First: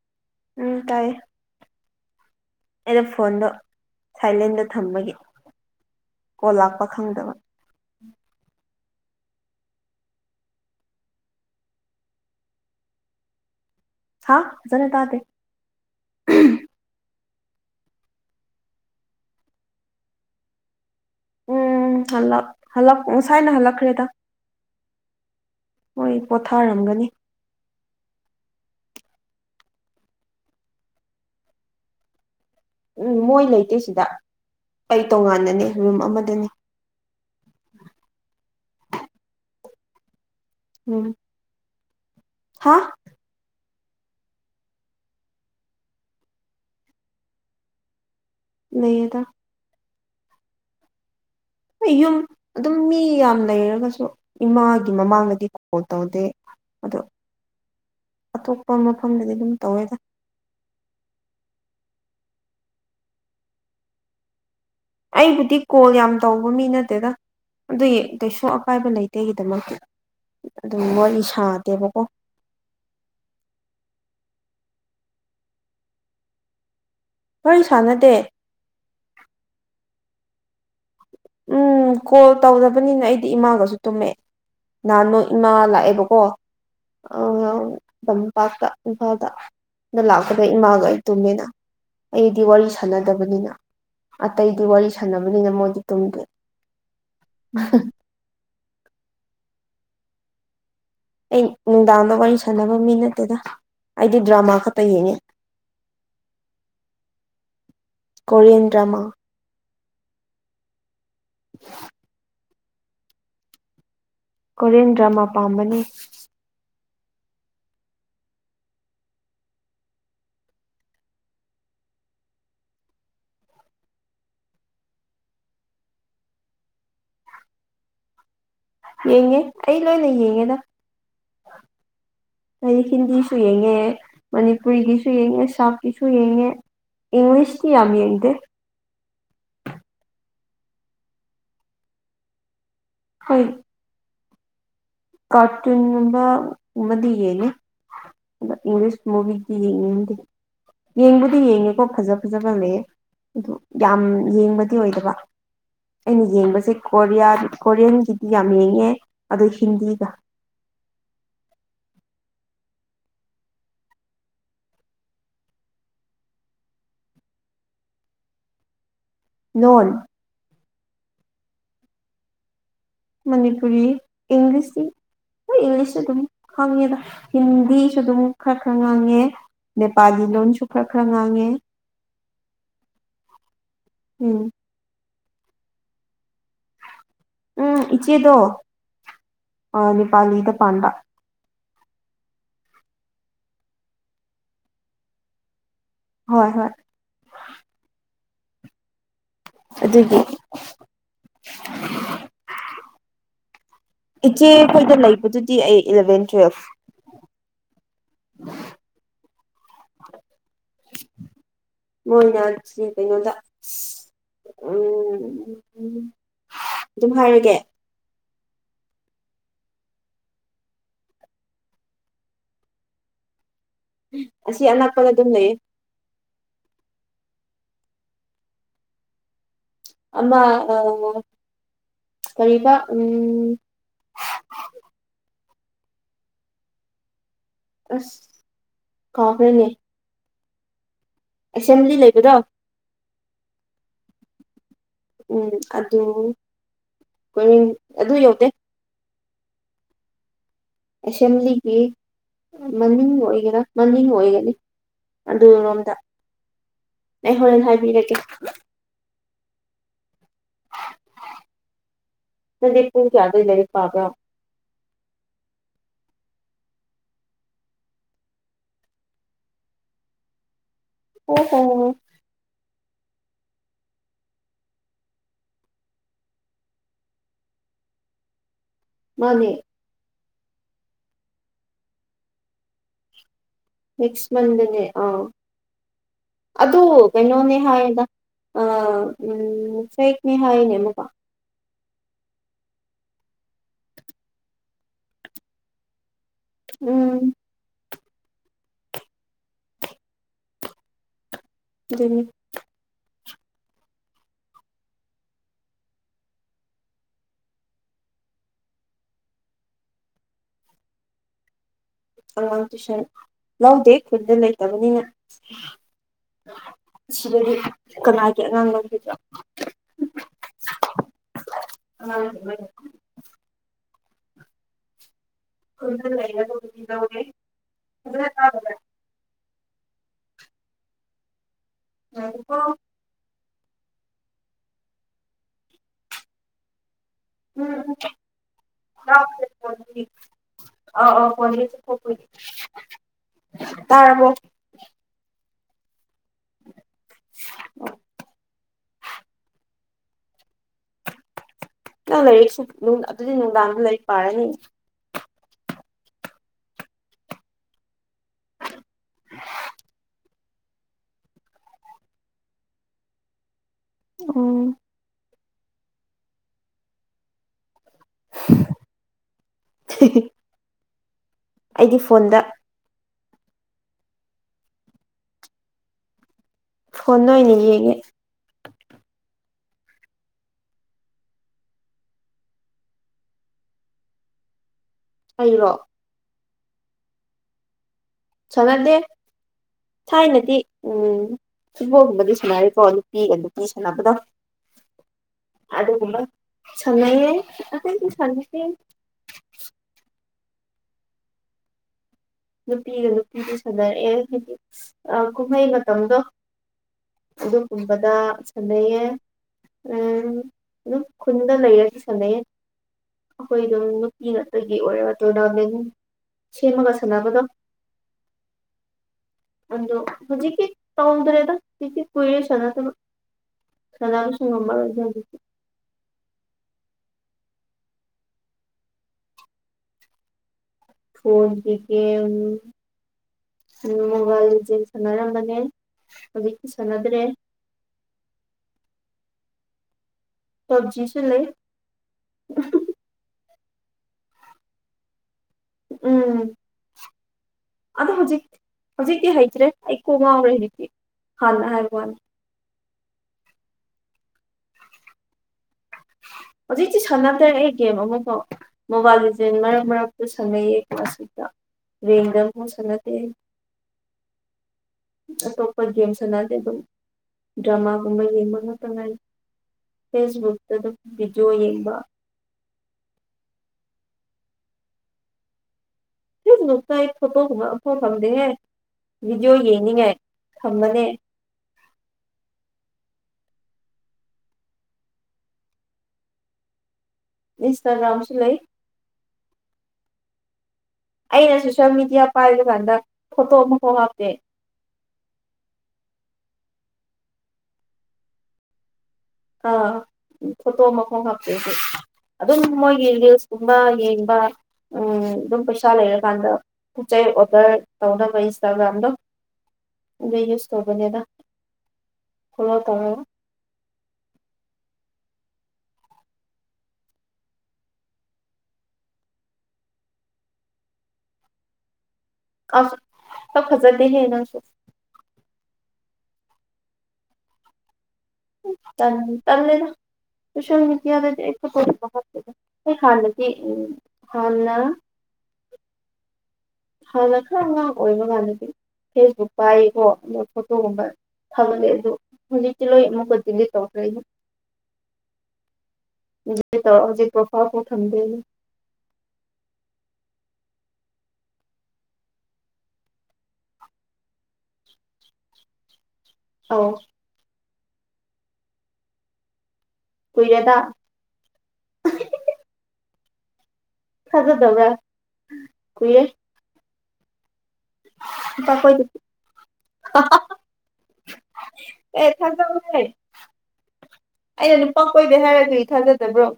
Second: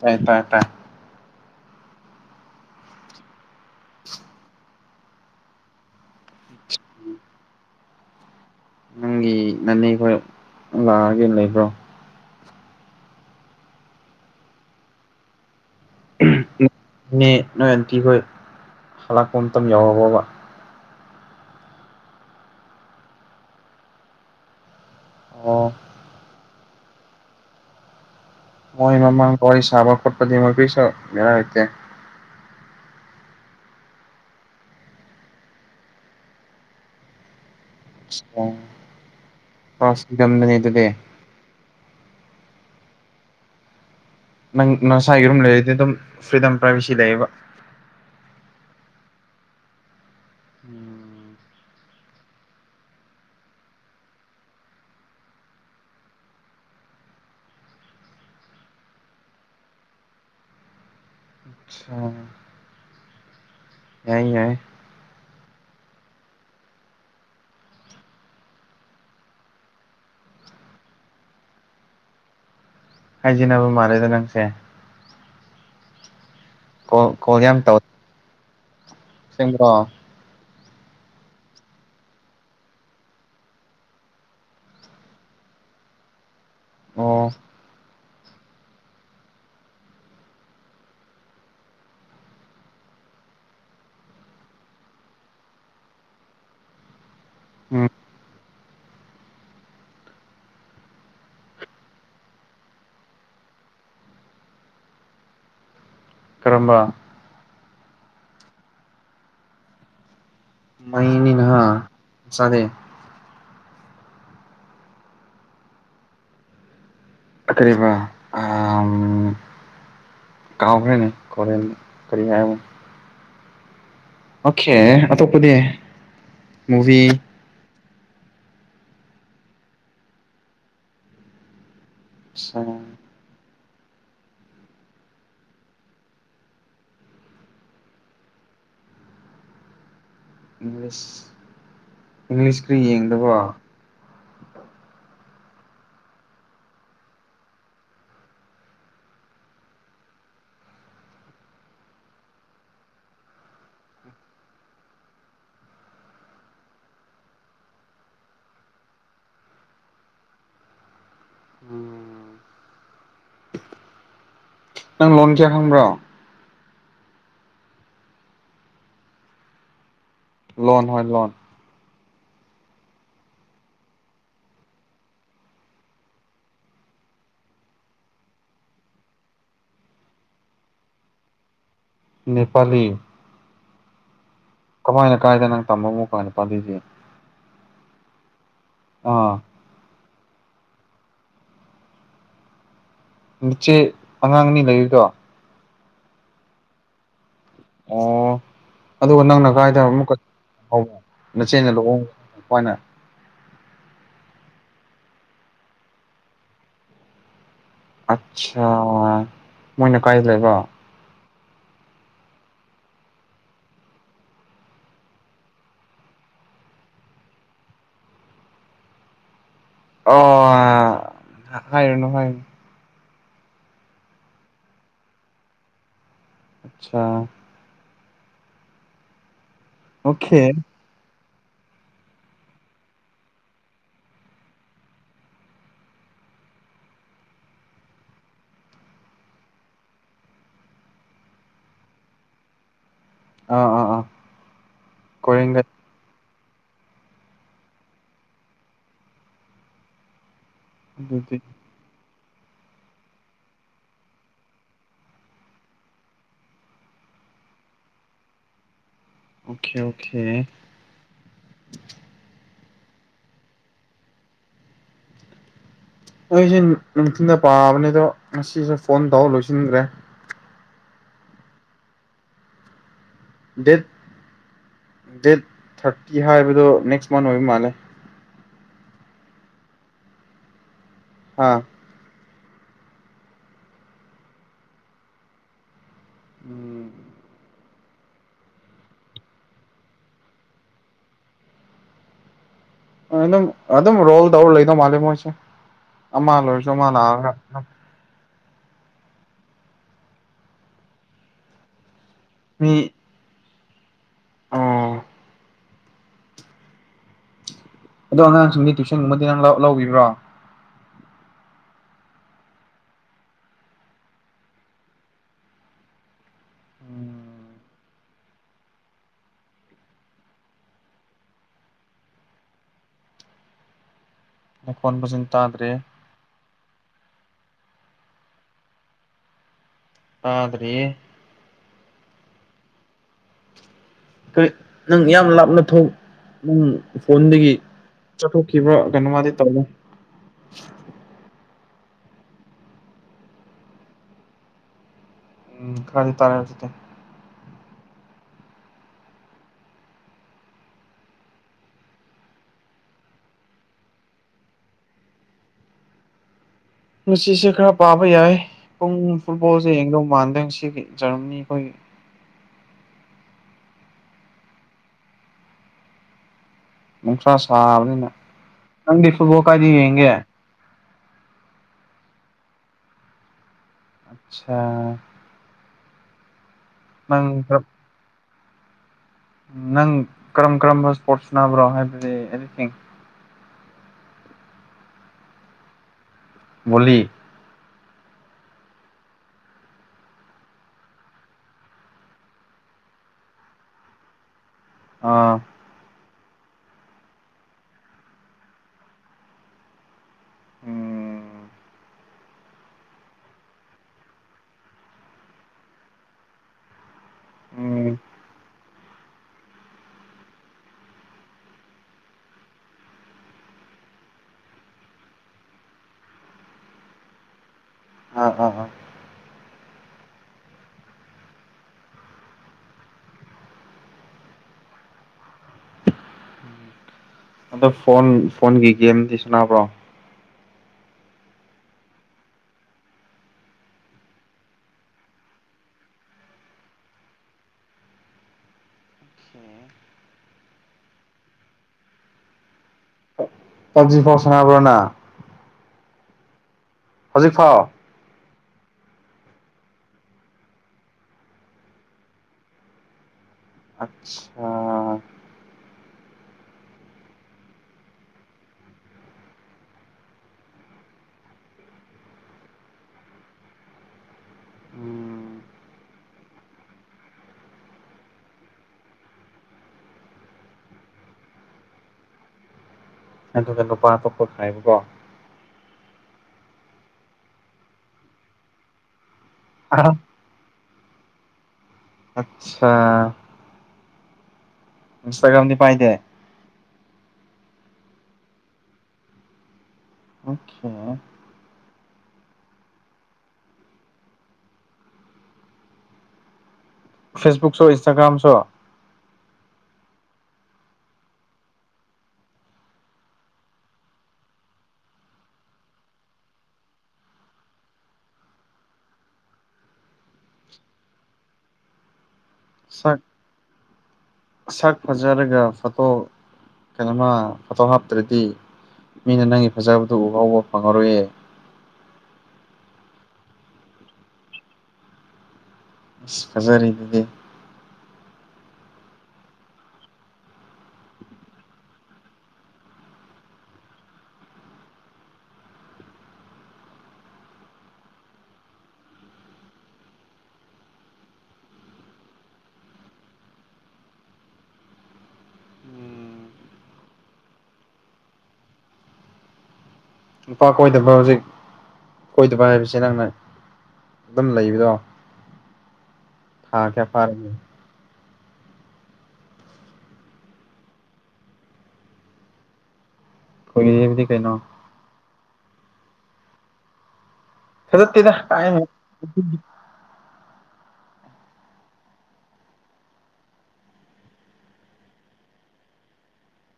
ꯇꯥꯏ ꯇꯥꯏ ꯇꯥꯏ ꯎꯝ ꯇꯥꯏꯌꯦ ꯑꯩꯅ ꯐꯣꯟꯗꯣ ꯁꯥꯏꯂꯦꯟꯗ ꯊꯝꯕꯒꯤ ꯀꯣꯜ ꯂꯥꯛꯄ ꯈꯪꯗꯕ ꯅꯪꯒꯤ ꯅꯅꯦ ꯈꯣꯏ ꯂꯥꯛꯑꯒꯦꯅ ꯂꯩꯕ꯭ꯔꯣ ꯍꯥꯥ ꯐꯖꯥꯅ ꯇꯥꯗꯦ ꯅꯦ ꯅꯣꯏ ꯑꯟꯇꯤꯈꯣꯏ ꯍꯜꯂꯛꯄ ꯃꯇꯝ ꯌꯎꯔꯥꯕꯣꯕ ꯎꯝ ꯍꯜꯂꯛ ꯍꯜꯂꯛ ꯉꯁꯥꯏꯅ ꯍꯜꯂꯛꯈ꯭ꯔꯦꯗ ꯑꯣ ꯃꯣꯏ ꯄꯣꯊꯥꯔꯝꯒꯅꯤ ꯃꯣꯏ ꯃꯃꯥꯡꯗ ꯋꯥꯔꯤ ꯁꯕ ꯈꯣꯠꯄꯗꯤ ꯀꯔꯤꯁꯨ ꯕꯦꯔꯥ ꯂꯩꯇꯦ ꯎꯝ ꯃꯣꯏ ꯂꯩꯇꯦ ꯁꯤꯗ ꯑꯩ ꯇꯣꯉꯥꯟꯅꯅꯤ ꯔꯨꯝ ꯑꯃꯗꯅꯤ [unintelligible] ꯎꯝ ꯍꯥ ꯅꯪ ꯅꯁꯥꯒꯤ ꯔꯨꯝ ꯂꯩꯔꯗꯤ ꯑꯗꯨꯝ ꯐ꯭ꯔꯤꯗꯝ ꯄ꯭ꯔꯥꯏꯚꯦꯁꯤ ꯂꯩꯌꯦꯕ ꯂꯩꯌꯦꯗ ꯎꯝ ꯍꫭꯏ ꯌꯨꯝ ꯑꯗꯨꯝ ꯃꯤ ꯌꯥꯝ ꯂꯩꯔꯒꯁꯨ ꯏꯃꯥꯒꯤ ꯃꯃꯥꯡꯗꯗꯤ ꯀꯣꯟꯜ ꯇꯧꯗꯦ ꯑꯗꯣ ꯑꯇꯣꯞꯄ ꯃꯐꯝꯗꯗꯤ ꯑꯗꯨꯝ ꯇꯧꯋꯦꯗ ꯑꯁꯥ ꯌꯥꯏ ꯌꯥꯏ ꯑꯩꯕꯨꯗꯤ ꯀꯣꯜ ꯌꯥꯝ ꯇꯧꯕ ꯃꯤ ꯅꯠꯇꯦꯗ ꯑꯗꯨꯒꯤ ꯀꯩꯁꯨ ꯑꯀꯥꯏꯕ ꯂꯩꯇꯦ ꯑꯩꯒꯤꯗꯃꯛꯇꯤ ꯑꯗꯨꯝ ꯋꯥꯔꯤ ꯁꯥꯗꯦꯕꯀꯣ ꯍꯥꯏꯖꯤꯟꯅꯕ ꯃꯜꯂꯦꯗ ꯅꯪꯁꯦ ꯀꫭꯜ ꯋꯥꯔꯤ ꯁꯥꯅꯗꯦ ꯑꯁꯦꯡꯕꯔꯣ ꯎꯝ ꯀꯣꯜ ꯇꯧꯗꯕꯅꯤꯅ ꯑꯩꯗꯤ ꯏꯃꯥꯒꯁꯨ ꯇꯨꯝꯃꯦ ꯅꯍꯥꯟꯃꯨꯛ ꯏꯃꯥ ꯂꯥꯛꯑꯦꯕꯀꯣ ꯑ ꯑꯣ ꯂꯝꯄꯥꯛꯇ ꯏꯝꯐꯥꯜꯗ ꯗ ꯂꯥꯛꯀꯗ ꯏꯃꯥꯒ ꯑꯩ ꯇꯨꯝꯃꯦꯅ ꯑꯩꯗꯤ ꯋꯥꯔꯤ ꯁꯥꯟꯅꯗꯕꯅꯤꯅ ꯑꯇꯩꯗꯤ ꯋꯥꯔꯤ ꯁꯥꯟꯅꯕꯅꯤꯅ ꯃꫭꯏꯗꯤ ꯇꯨꯝꯒꯦ ꯎꯝ [unintelligible] ꯑꯩ ꯅꯨꯡꯗꯥꯡꯗ ꯋꯥꯔꯤ ꯁꯥꯟꯅꯕ ꯃꯤ ꯅꯠꯇꯦꯗ ꯑꯩꯗꯤ ꯗ꯭ꯔꯃꯥ ꯈꯛꯇ ꯌꯦꯡꯉꯦ ꯀꯔꯝꯕ ꯀꯣꯔꯤꯌꯦꯟ ꯗ꯭ꯔꯃꯥ ꯃꯩꯅꯤꯅꯦ ꯍ ꯆꯗꯦ ꯀꯣꯔꯤꯌꯟ ꯗ꯭ꯔꯃꯥ ꯄꯥꯝꯕꯅꯤ ꯀꯔꯤꯑꯕ ꯑꯥꯝ ꯀꯥꯎꯈ꯭ꯔꯦꯅꯦ ꯈꯣꯔꯦꯟ ꯀꯔꯤ ꯍꯥꯏꯕ ꯑꯣꯛꯈꯦ ꯑꯇꯣꯞꯄꯗꯤ ꯃꯨꯕꯤ ꯌꯦꯡꯉꯦ ꯑꯩ ꯂꯣꯏꯅ ꯌꯦꯡꯉꯦꯗ ꯍꯥꯏꯗꯤ ꯍꯤꯟꯗꯤꯁꯨ ꯁꯨ ꯌꯦꯡꯉꯦ ꯃꯅꯤꯄꯨꯔꯤꯒꯤꯁꯨ ꯌꯦꯡꯉꯦ ꯁꯥꯎꯠꯀꯤꯁꯨ ꯌꯦꯡꯉꯦ ꯏꯪꯂꯤꯁꯇꯤ ꯌꯥꯝꯅ ꯌꯦꯡꯗꯦ ꯏꯪꯂꯤꯁ ꯏꯪꯂꯤꯁꯀ꯭ꯔꯤ ꯌꯦꯡꯗꯕ ꯀꯔꯇꯨꯟꯒꯨꯝꯕ ꯒꯨꯝꯕꯗꯤ ꯌꯦꯡꯉꯦ ꯗꯥ ꯏꯪꯂꯤꯁ ꯃꯨꯚꯤꯗꯤ ꯌꯦꯡꯅꯤꯡꯗꯦ ꯌꯦꯡꯕꯨꯗꯤ ꯌꯦꯡꯉꯦꯀꯣ ꯐꯖ ꯐꯖꯕ ꯂꯩꯌꯦ ꯑꯗꯨ ꯌꯥꯝ ꯌꯦꯡꯕꯗꯤ ꯑꯣꯏꯗꯕ ꯑꯩꯅ ꯌꯦꯡꯕꯁꯦ ꯀꯣꯔꯤꯌꯥ ꯀꯣꯔꯤꯌꯟꯒꯤꯗꯤ ꯌꯥꯝ ꯌꯦꯡꯉꯦ ꯑꯗꯣ ꯍꯤꯟꯗꯤ ꯗ ꯎꯝ ꯅꯪ ꯂꯣꯟꯁꯦ ꯍꯪꯕ꯭ꯔꯣ ꯂꯣꯟ ꯂꯣꯟ ꯍꯥ ꯂꯣꯟ ꯃꯅꯤꯄꯨꯔꯤ ꯏꯪꯂꯤꯁ ꯇꯤ ꯍꯣꯏ ꯏꯪꯂꯤꯁꯁꯨ ꯑꯗꯨꯝ ꯈꯪꯉꯦ ꯗ ꯍꯤꯟꯗꯤꯁꯨ ꯗꯨꯝ ꯈꯔ ꯈꯔ ꯉꯥꯡꯉꯦ ꯅꯦꯄꯥꯜꯂꯤ ꯂꯣꯟꯁꯨ ꯈꯔ ꯈꯔ ꯉꯥꯡꯉꯦ ꯅꯦꯄꯥꯂꯤ ꯎꯝ ꯀꯃꯥꯏꯅ ꯀꯥꯏꯗꯅ ꯅꯪ ꯇꯝꯃꯨꯃꯨꯛ ꯀ ‌ꯅꯦꯄꯥꯂꯤꯗꯤ ꯎꯝ ꯏꯆꯦꯗꯣ ꯑꯥ ꯑꯥ ꯅꯦꯄꯥꯂꯤꯗ ꯄꯥꯟꯕ ꯅꯆꯦ ꯑꯉꯥꯡ ꯑꯅꯤ ꯂꯩꯕꯗꯣ ꯍꯣꯏ ꯍꯣꯏ ꯑꯣ ꯑꯗꯨꯒ ꯅꯪꯅ ꯀꯥꯏꯗ ꯑꯃꯨꯛꯀ ꯑꯗꯨꯒꯤ [unintelligible] ꯅꯆꯦꯅ ꯂꯨꯍꯣꯡ ꯄꯥꯏꯅꯦ ꯏꯆꯦꯈꯣꯏꯗ ꯂꯩꯕꯗꯨꯗꯤ ꯑꯩ ꯏꯂꯚꯦꯟ ꯇꯨꯋꯦꯜꯐ ꯑꯠꯁꯥ ꯃꯣꯏꯅ ꯀꯥꯏꯗ ꯂꯩꯕ ꯃꯣꯏꯅ ꯆꯤ ꯀꯩꯅꯣꯗ ꯎꯝ ꯗꯨꯝ ꯍꯥꯏꯔꯒꯦ ꯑꯣꯑ ꯍꯥꯏꯔꯅꯨ ꯍꯥꯏꯔꯅꯨ ꯑꯁꯤ ꯑꯅꯛꯄꯗ ꯑꯗꯨꯝ ꯂꯩꯌꯦ ꯑꯁꯁꯥ ꯑꯃ ꯑꯣꯀꯦ ꯑ ꯀꯔꯤꯕ ꯎꯝ ꯑꯁ ꯀꯥꯎꯈ꯭ꯔꯦꯅꯦ ꯑꯦꯁꯦꯝꯕ꯭ꯂꯤ ꯂꯩꯕꯗꯣ ꯑ ꯑꯣ ꯑꯣ ꯎꯝ ꯑꯗꯨ ꯃꯅꯤꯡ ꯑꯗꯨ ꯌꯧꯗꯦ ꯑꯗꯨꯗꯤ ꯑꯦꯁꯦꯝꯕ꯭ꯂꯤꯒꯤ ꯃꯃꯤꯡ ꯑꯣꯏꯒꯦꯔꯥ ꯃꯃꯤꯡ ꯑꯣꯏꯒꯅꯤ ꯑꯗꯨꯔꯣꯝꯗ ꯑꯩ ꯍꯣꯔꯦꯟ ꯍꯥꯏꯕꯤꯔꯛꯀꯦ ꯑꯣꯈꯦ ꯑꯣꯈꯦ ꯅꯪꯗꯤ ꯄꯨꯡ ꯀꯌꯥꯗ ꯂꯥꯏꯔꯤꯛ ꯄꯥꯕ꯭ꯔꯥ ꯑꯩꯁꯦ ꯅꯨꯡꯊꯤꯜꯗ ꯄꯥꯕꯅꯤ ꯑꯗꯣ ꯉꯁꯤꯁꯦ ꯐꯣꯟ ꯇꯧ ꯂꯣꯏꯁꯤꯟꯈ꯭ꯔꯦ ꯑꯣ ꯍꯣ ꯗꯦꯠ ꯗꯦꯠ ꯊꯥꯔꯇꯤ ꯍꯥꯏꯕꯗꯣ ꯅꯦꯛꯁ ꯃꯟ ꯑꯣꯏꯕ ꯃꯥꯜꯂꯦ ꯃꯥꯅꯤ ꯑꯥ ꯅꯦꯛꯁ ꯃꯟꯗꯅꯦ ꯑꯥ ꯑꯗꯨ ꯎꯝ ꯀꯩꯅꯣꯅꯦ ꯍꯥꯏꯌꯦꯗ ꯑ ꯎꯝ ꯐꯦꯛꯅꯦ ꯍꯥꯏꯅꯦ ꯑꯃꯨꯛꯀ ꯑ ꯅꯪ ꯑꯗꯨꯝ ꯔꯣꯜ ꯇꯧꯔ ꯂꯩꯗꯧ ꯃꯥꯜꯂꯦ ꯃꯣꯏꯁꯦ ꯑꯃ ꯂꯣꯏꯔꯁꯨ ꯑꯃ ꯎꯝ ꯂꯥꯛꯑꯒ ꯑꯗꯨꯅꯤ ꯃꯤ ꯑꯣ ꯑꯗꯣ ꯑꯉꯥꯡꯁꯤꯡꯗꯤ ꯇꯨꯏꯁꯟꯒꯨꯝꯕꯗꯤ ꯅꯪ ꯂꯧꯈꯤꯕ꯭ꯔꯣ ꯑꯉꯥꯡ ꯇꯨꯏꯁꯟ ꯂꯧꯗꯦ ꯈꯨꯟꯗ ꯂꯩꯇꯕꯅꯤꯅ ꯎꯝ ꯁꯤꯗꯗꯤ ꯀꯅꯥꯒꯤ ꯑꯉꯥꯡ ꯂꯧꯈꯤꯕꯔꯣ [unintelligible] ꯅ ꯈꯣꯟ ꯐꯖꯅꯥ ꯇꯥꯗ꯭ꯔꯦ [unintelligible] ꯇꯥꯗꯔꯤꯌꯦ [unintelligible] ꯀꯩ ꯅꯪ ꯌꯥꯝ ꯂꯥꯞꯅ ꯊꯣꯡ ꯒꯨꯝ ꯐꯣꯟꯗꯒꯤ ꯎꯝ ꯆꯠꯊꯣꯛꯈꯤꯕ꯭ꯔꯥ ꯀꯩꯅꯣꯃꯗꯤ ꯇꯧ ꯅ ꯑ ꯑꯣꯐꯣꯟꯗꯒꯤ ꯆꯠꯊꯣꯛ ꯄꯥꯒꯤ ꯇꯔꯕꯣ ꯎꯝ ꯈꯔꯗꯤ ꯇꯥꯔꯦ ꯍꯧꯖꯤꯛꯇꯤ [unintelligible] ꯅꯡ ꯂꯩꯥꯏꯔꯤꯛꯁꯨ ꯑꯗꯨꯗꯤ ꯅꯨꯡꯗꯥꯡꯗ ꯂꯥꯏꯔꯤꯛ ꯄꯥꯔꯅꯤ ꯉꯁꯤꯁꯦ ꯈꯔ ꯄꯥꯕ ꯌꯥꯏ ꯄꯨꯡ ꯐꯨꯠꯕꯣꯜꯁꯦ ꯌꯦꯡꯗꯧ ꯃꯥꯟꯗ ꯉ ꯁꯤꯗꯤ ꯑꯖꯝꯅꯤ ꯑꯩꯈꯣꯏꯒꯤ ꯑꯣ ꯅꯨꯡꯁꯥ ꯁꯥꯕꯅꯤꯅ ꯅꯪꯗꯤ ꯐꯨꯠꯕꯣꯜ ꯀꯥꯏꯗ ꯌꯦꯡꯒꯦ ꯑꯩꯗꯤ ꯐꯣꯟꯗ ꯑꯆꯥ ꯐꯣꯟꯗ ꯅꯪ ꯑꯣꯏꯅ ꯌꯦꯡꯉꯦ ꯅꯪ ꯀꯔꯝ ꯀꯔꯝꯕ ꯏꯁꯄꯣꯔꯠꯁ ꯅꯥꯕ꯭ꯔꯣ ꯍꯥꯏꯕꯗꯤ ꯑꯦꯅꯤꯊꯤꯡ ꯑꯩꯔꯣ ꯕꯣꯜꯂꯤ ꯁꯅꯥꯗꯦ ꯊꯥꯏꯅꯗꯤ ꯎꯝ ꯐꯨꯠꯕꯣꯜꯒꯨꯝꯕꯗꯤ ꯁꯥꯟꯅꯔꯤꯀꯣ ꯅꯨꯄꯤꯒ ꯅꯨꯄꯤ ꯁꯥꯟꯅꯕꯗꯣ ꯑꯥ ꯑꯗꯨꯒꯨꯝꯕ ꯁꯥꯟꯅꯩꯌꯦ ꯑꯩꯈꯣꯏꯗꯤ ꯁꯥꯟꯅꯇꯦ ꯎꯝ ꯅꯨꯄꯤꯒ ꯅꯨꯄꯤꯒ ꯁꯥꯟꯅꯔꯛꯑꯦ ꯍꯥꯏꯗꯤ ꯑ ꯀꯨꯝꯍꯩ ꯃꯇꯝꯗꯣ ꯎꯝ ꯑꯗꯨꯒꯨꯝꯕꯗ ꯁꯥꯟꯅꯩꯌꯦ ꯎꯝ ꯑꯗꯨꯝ ꯈꯨꯟꯗ ꯂꯩꯔꯗꯤ ꯁꯥꯟꯅꯩꯌꯦ ꯑꯩꯈꯣꯏ ꯑꯗꯨꯝ ꯅꯨꯄꯤ ꯉꯥꯛꯇꯒꯤ ꯑꯣꯏꯔ ꯇꯣꯔꯅꯥꯃꯦꯟ ꯁꯦꯝꯃꯒ ꯁꯥꯟ ꯁꯅꯕꯗꯣ ꯑ ꯑ ꯑꯗꯣ ꯍꯧꯖꯤꯛꯇꯤ ꯇꯧꯗꯔ꯭ꯦꯗ ꯍꯧꯖꯤꯛꯇꯤ ꯀꯨꯏꯔꯦ ꯁꯅꯗꯕꯥ ꯁꯥꯅꯕꯁꯨ ꯉꯝꯃꯔꯣꯏꯗ ꯍꯧꯖꯤꯛꯇꯤ ꯑꯗꯣ ꯐꯣꯟ ꯐꯣꯟꯒꯤ ꯒꯦꯝꯗꯤ ꯁꯥꯅꯕ꯭ꯔꯣ ꯐꯣꯟꯒꯤ ꯒꯦꯝ ꯎꯝ ꯃꯣꯕꯥꯏꯜ ꯂꯤꯖꯦꯟꯗ ꯁꯥꯟꯅꯔꯝꯕꯅꯦ ꯍꯧꯖꯤꯛꯇꯤ ꯁꯥꯟꯅꯗ꯭ꯔꯦ [inaudible] ꯄꯕ ꯖꯤꯁꯨ ꯂꯩ ꯄꯞꯖꯤ ꯐꯥꯎ ꯁꯅꯕ꯭ꯔꯣ ꯅꯪ ꯎꯝ ꯍꯧꯖꯤꯛ ꯐꯥꯎ ꯑꯗꯣ ꯍꯧꯖꯤꯛ ꯍꯧꯖꯤꯛꯇꯤ ꯍꯩꯇ꯭ꯔꯦ ꯑꯩ ꯀꯣꯛ ꯉꯥꯎꯔꯦ ꯍꯧꯖꯤꯛꯗꯤ ꯍꯥꯟꯅ ꯍꯥꯏꯕ ꯋꯥꯅꯤ ꯑꯠꯁꯥ ꯍꯧꯖꯤꯛꯇꯤ ꯁꯥꯟꯅꯗ꯭ꯔꯦ ꯑꯩ ꯒꯦꯝ ꯑꯃꯐꯥꯎ ꯃꯣꯕꯥꯏꯜ ꯂꯤꯖꯦꯟ ꯃꯔꯛ ꯃꯔꯛꯇ ꯁꯥꯟꯅꯩꯌꯦ ꯀ꯭ꯂꯥꯁꯤꯛꯇ ꯔꯦꯡꯗ ꯑꯃꯨꯛ ꯁꯥꯟꯅꯗꯦ ꯎꯝ ꯑꯇꯣꯞꯄꯥ ꯒꯦꯝ ꯁꯥꯟꯅꯗꯦ ꯑꯗꯨꯝ ꯗ꯭ꯔꯃꯥꯒꯨꯝꯕ ꯌꯦꯡꯕ ꯉꯥꯛꯇ ꯉꯥꯏ ꯐꯦꯁꯕꯨꯛ ꯑꯗꯨꯝ ꯚꯤꯗꯤꯑꯣ ꯌꯦꯡꯕ ꯑꯗꯨꯒ ꯅꯨꯨꯄꯥ ꯑꯇꯣꯄ ꯈꯥꯏꯕꯀꯣ ꯅꯣꯛꯇꯥꯏ ꯐꯣꯇꯣꯒꯨꯝꯕ ꯑꯝꯐꯥꯎ ꯊꯝꯗꯦꯍꯦ ꯚꯤꯗꯤꯑꯣ ꯑꯍꯥ ꯌꯦꯡꯅꯤꯡꯉꯥꯏ ꯊꯝꯕꯅꯦ ꯑꯥꯠꯁꯥ ꯏꯟꯁꯇꯥꯒ꯭ꯔꯥꯝꯗꯤ ꯄꯥꯏꯗꯦ ꯏꯟꯁꯇꯒ꯭ꯔꯥꯝꯁꯨ ꯂꯩ ꯑꯣꯀꯦ ꯑꯩꯅ ꯁꯣꯁꯦꯜ ꯃꯦꯗꯤꯌꯥ ꯄꯥꯏꯕ ꯀꯥꯟꯗ ꯐꯣꯇꯣ ꯑꯃꯐꯥꯎ ꯍꯥꯞꯇꯦ ꯐꯦꯁꯕꯨꯛ ꯁꯣ ꯏꯟꯁꯇꯒ꯭ꯔꯥꯝꯁꯨ ꯑ ꯐꯣꯇꯣ ꯑꯃꯐꯧ ꯍꯥꯞꯇꯦ [unintelligible] ꯑꯗꯨꯝ ꯃꯣꯏꯒꯤ ꯔꯤꯜꯁꯀꯨꯝꯕ ꯌꯦꯡꯕ ꯎꯝ ꯑꯗꯨꯝ ꯄꯩꯁꯥ ꯂꯩꯔꯀꯥꯟꯗ ꯄꯣꯠ ꯆꯩ ꯑꯣꯔꯗꯔ ꯇꯧꯅꯕ ꯏꯟꯁꯇꯥꯒ꯭ꯔꯥꯝꯗꯣ ꯑꯗꯨ ꯌꯨꯁ ꯇꯧꯕꯅꯦꯗ ꯐꯣꯂꯣ ꯁꯛ ꯇꯧꯔꯒ ꯁꯛ ꯐꯖꯔꯒ ꯐꯣꯇꯣ ꯀꯩꯅꯣꯃ ꯐꯣꯇꯣ ꯍꯥꯞꯇ꯭ꯔꯗꯤ ꯃꯤꯅ ꯅꯪꯒꯤ ꯐꯖꯕꯗꯨ ꯎꯍꯥꯎꯕ ꯐꯪꯉꯔꯣꯏꯌꯦ ꯑ ꯁꯛ ꯐꯖꯗꯤꯍꯦ ꯅꯪꯁꯨ ꯑꯁ ꯐꯖꯔꯤꯗꯨꯗꯤ ꯍꯨꯝ ꯇꯟꯕꯨ ꯇꯜꯂꯦꯗꯥ ꯁꯣꯁꯦꯜ ꯃꯤꯗꯤꯌꯥꯗꯗꯤ ꯑꯩ ꯐꯣꯇꯣ ꯑꯝꯐꯥꯎ ꯍꯥꯞꯇꯦꯗ ꯑꯩ ꯍꯥꯟꯅꯒꯤ ꯍꯥꯟꯅ ꯍꯥꯟꯅ ꯈꯔ ꯑꯉꯥꯡ ꯑꯣꯏꯕ ꯀꯥꯟꯗꯗꯤ ꯐꯦꯁꯕꯨꯛ ꯄꯥꯏꯌꯦꯀꯣ ꯑꯗꯨ ꯐꯣꯇꯣꯒꯨꯝꯕ ꯊꯥꯒꯠꯂꯦ ꯑꯗꯨ ꯍꯧꯖꯤꯛꯇꯤ ꯂꯣꯏ ꯑꯃꯨꯛꯀ ꯗꯤꯂꯤꯠ ꯇꯧꯈ꯭ꯔꯦ ꯑꯗꯨ [inaudible] ꯎꯝ [unintelligible] ꯍꯧꯖꯤꯛ ꯄ꯭ꯔꯣꯐꯥꯏꯜꯕꯧ ꯊꯝꯗꯦ ꯑꯩ ꯅꯨꯄꯥ ꯀꯣꯏꯗꯕ ꯍꯧꯖꯤꯛ ꯀꯣꯏꯗꯕ ꯍꯥꯏꯕꯁꯦ ꯅꯪꯅ ꯑꯗꯨꯝ ꯂꯩꯕꯗꯣ ꯊꯥ ꯀꯌꯥ ꯑꯧ ꯐꯥꯔꯒꯦ ꯀꯨꯏꯔꯦꯗ [unintelligible] ꯊꯥꯖꯗꯕ꯭ꯔꯥ ꯀꯨꯏꯔꯦ [unintelligible] ꯀꯥꯏ [unintelligible] ꯅꯨꯄꯥꯈꯣꯏꯗꯤ ꯑꯦ ꯊꯥꯖꯧꯍꯦ ꯑꯩꯅ ꯅꯨꯄꯥ ꯀꯣꯏꯗꯦ ꯍꯥꯏꯔꯒꯗꯤ ꯊꯥꯖꯗꯕ꯭ꯔꯣ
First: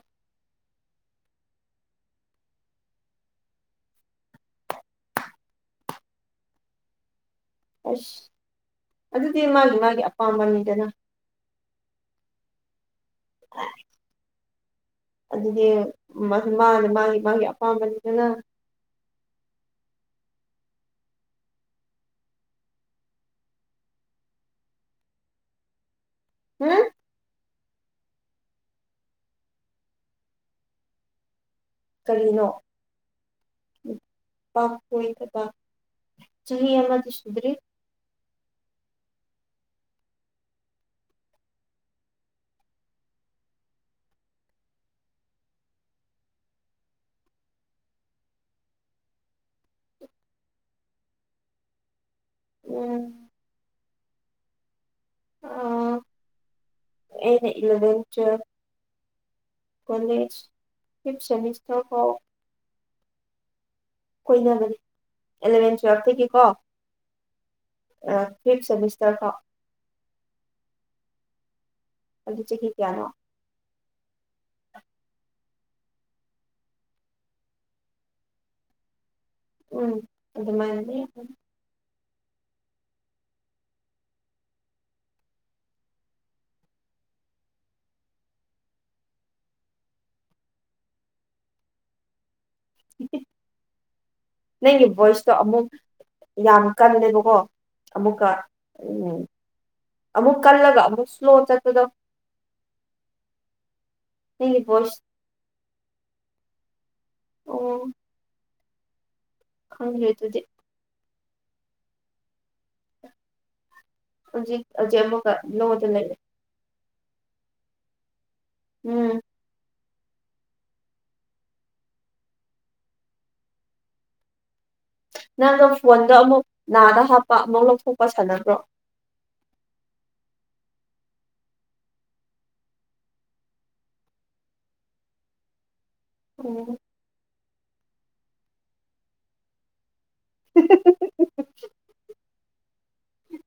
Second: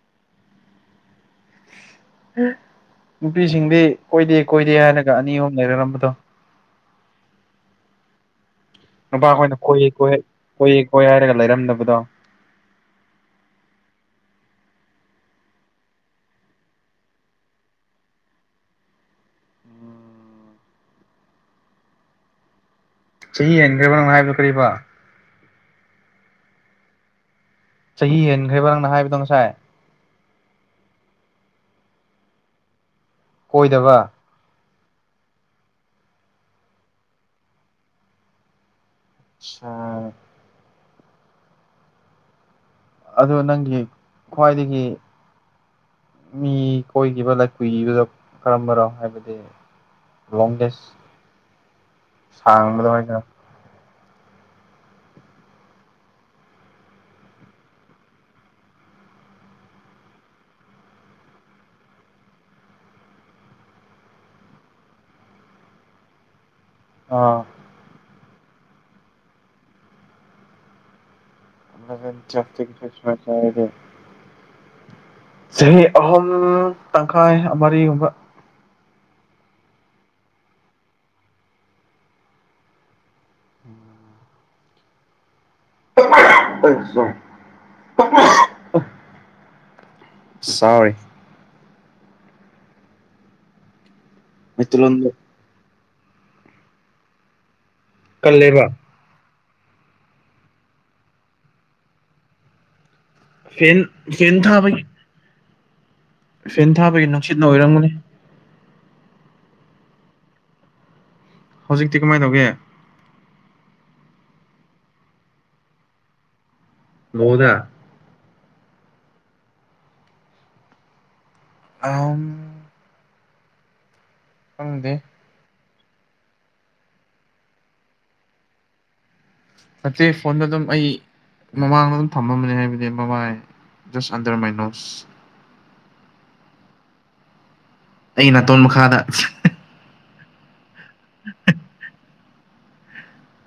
ꯅꯨꯄꯤꯁꯤꯡꯗꯤ ꯀꯣꯏꯗꯦ ꯀꯣꯏꯗꯦ ꯍꯥꯏꯔꯒ ꯑꯅꯤ ꯑꯍꯨꯝ ꯂꯩꯔꯝꯕꯗꯣ ꯑꯩꯁ ꯑꯗꯨꯗꯤ ꯃꯥꯒꯤ ꯃꯥꯒꯤ ꯑꯄꯥꯝꯕꯅꯤꯗꯅ ꯍꯣꯏ ꯍꯥꯏꯔꯒ ꯂꯩꯔꯝꯗꯕꯗꯣ [inaudible] ꯑꯗꯨꯗꯤ ꯃꯥꯅ ꯃꯥꯒꯤ ꯃꯥꯒꯤ ꯑꯄꯥꯝꯕꯅꯤꯗꯅ ꯆꯍꯤ ꯍꯦꯟꯈ꯭ꯔꯕ ꯍꯥꯏꯕꯔꯣ ꯀꯔꯤꯕꯣ ꯎꯝ ꯆꯍꯤ ꯍꯦꯟꯈ꯭ꯔꯦꯕ ꯅꯪꯅ ꯍꯥꯏꯕꯗꯣ ꯉꯁꯥꯏ ꯀꯔꯤꯅꯣ ꯀꯣꯏꯗꯕ ꯅꯨꯄꯥ ꯀꯣꯏꯗꯕ ꯆꯍꯤ ꯑꯃꯗꯤ ꯁꯨꯗ꯭ꯔꯤ ꯆꯥꯔꯦ ꯑꯗꯣ ꯅꯪꯒꯤ ꯈ꯭ꯋꯥꯏꯗꯒꯤ ꯃꯤ ꯀꯣꯏꯈꯤꯕ ꯀꯨꯏꯕꯗꯣ ꯀꯔꯝꯕꯅꯣ ꯍꯥꯏꯕꯗꯤ ꯂꯣꯡꯒꯦꯁ ꯁꯥꯡꯕꯗꯣ ꯍꯥꯏꯗꯥꯏ ꯎꯝ ꯑꯥ ꯑꯩꯅ eleven twelve college fifth semester ꯐꯥꯎ ꯀꯣꯏꯅꯕꯅꯤ ꯑꯦꯂꯚꯦꯟ ꯇꯨꯋꯦꯜꯐꯇꯒꯤ ꯀꯣ ꯑꯥ ꯑꯥ ꯐꯤꯞ ꯁꯦꯃꯤꯁꯇꯔ ꯐꯥꯎ ꯏꯂꯥꯚꯦꯟ ꯑꯗꯨ ꯆꯍꯤ ꯀꯌꯥꯅꯣ ꯇꯨꯋꯦꯜꯐ ꯇꯒꯤ ꯆꯍꯤ ꯑꯍꯨꯝ ꯇꯪꯈꯥꯏ ꯃꯔꯤꯒꯨꯝꯕ ꯎꯝ ꯑꯗꯨ ꯃꯥꯏꯅꯗꯤ ꯗꯨꯝ ꯎꯝ [inaudible] ꯁꯣꯔꯤ [unintelligible] ꯅꯪꯒꯤ ꯃꯩꯇꯩꯂꯣꯟꯗ ꯚꯣꯏꯁꯇꯣ ꯑꯃꯨꯛ ꯌꯥꯝ ꯀꯜꯂꯦꯕꯀꯣ ꯑꯃꯨꯛꯀ ꯀꯜꯂꯦꯕ ꯎꯝ ꯑꯃꯨꯛ ꯀꯜꯂꯒ ꯑꯃꯨꯛ ꯏꯁꯂꯣ ꯆꯠꯄꯗꯣ ꯐꯦꯟ ꯐꯦꯟ ꯅꯪꯒꯤ ꯊꯥꯕꯩ ꯚꯣꯏꯁ ꯐꯦꯟ ꯊꯥꯕꯒꯤ ꯅꯨꯡꯁꯤꯠꯅ ꯑꯣꯏꯔꯝꯒꯅꯤ ꯈꯪꯗꯦ ꯑꯗꯨꯗꯤ ꯍꯧꯖꯤꯛꯇꯤ ꯀꯃꯥꯏꯅ ꯇꯧꯒꯦ ꯍꯧꯖꯤꯛ ꯍꯧꯖꯤ ꯑꯃꯒ ꯅꯣꯗ ꯂꯩꯔꯦ ꯂꯣꯏꯅ ꯎꯝ [unintelligible] ꯈꯪꯗꯦ ꯅꯪꯒꯤ ꯐꯣꯟꯗ ꯑꯃꯨꯛ ꯅꯥꯗ ꯍꯥꯞꯄ ꯑꯃꯨꯛ ꯂꯧꯊꯣꯛꯄ ꯁꯥꯟꯅꯕ꯭ꯔꯣ ꯅꯠꯇꯦ ꯐꯣꯟꯗ ꯑꯗꯨꯝ ꯑꯩ ꯃꯃꯥꯡꯗ ꯑꯗꯨꯝ ꯊꯝꯃꯝꯕꯅꯦ ꯍꯥꯏꯕꯗꯤ ꯃꯃꯥꯏ ꯖꯁ ꯑꯟꯗꯔ ꯃꯥꯏꯅꯣꯁ ꯑꯣ ꯑꯩ ꯅꯥꯇꯣꯟ ꯃꯈꯥꯗ [inaudible] [inaudible]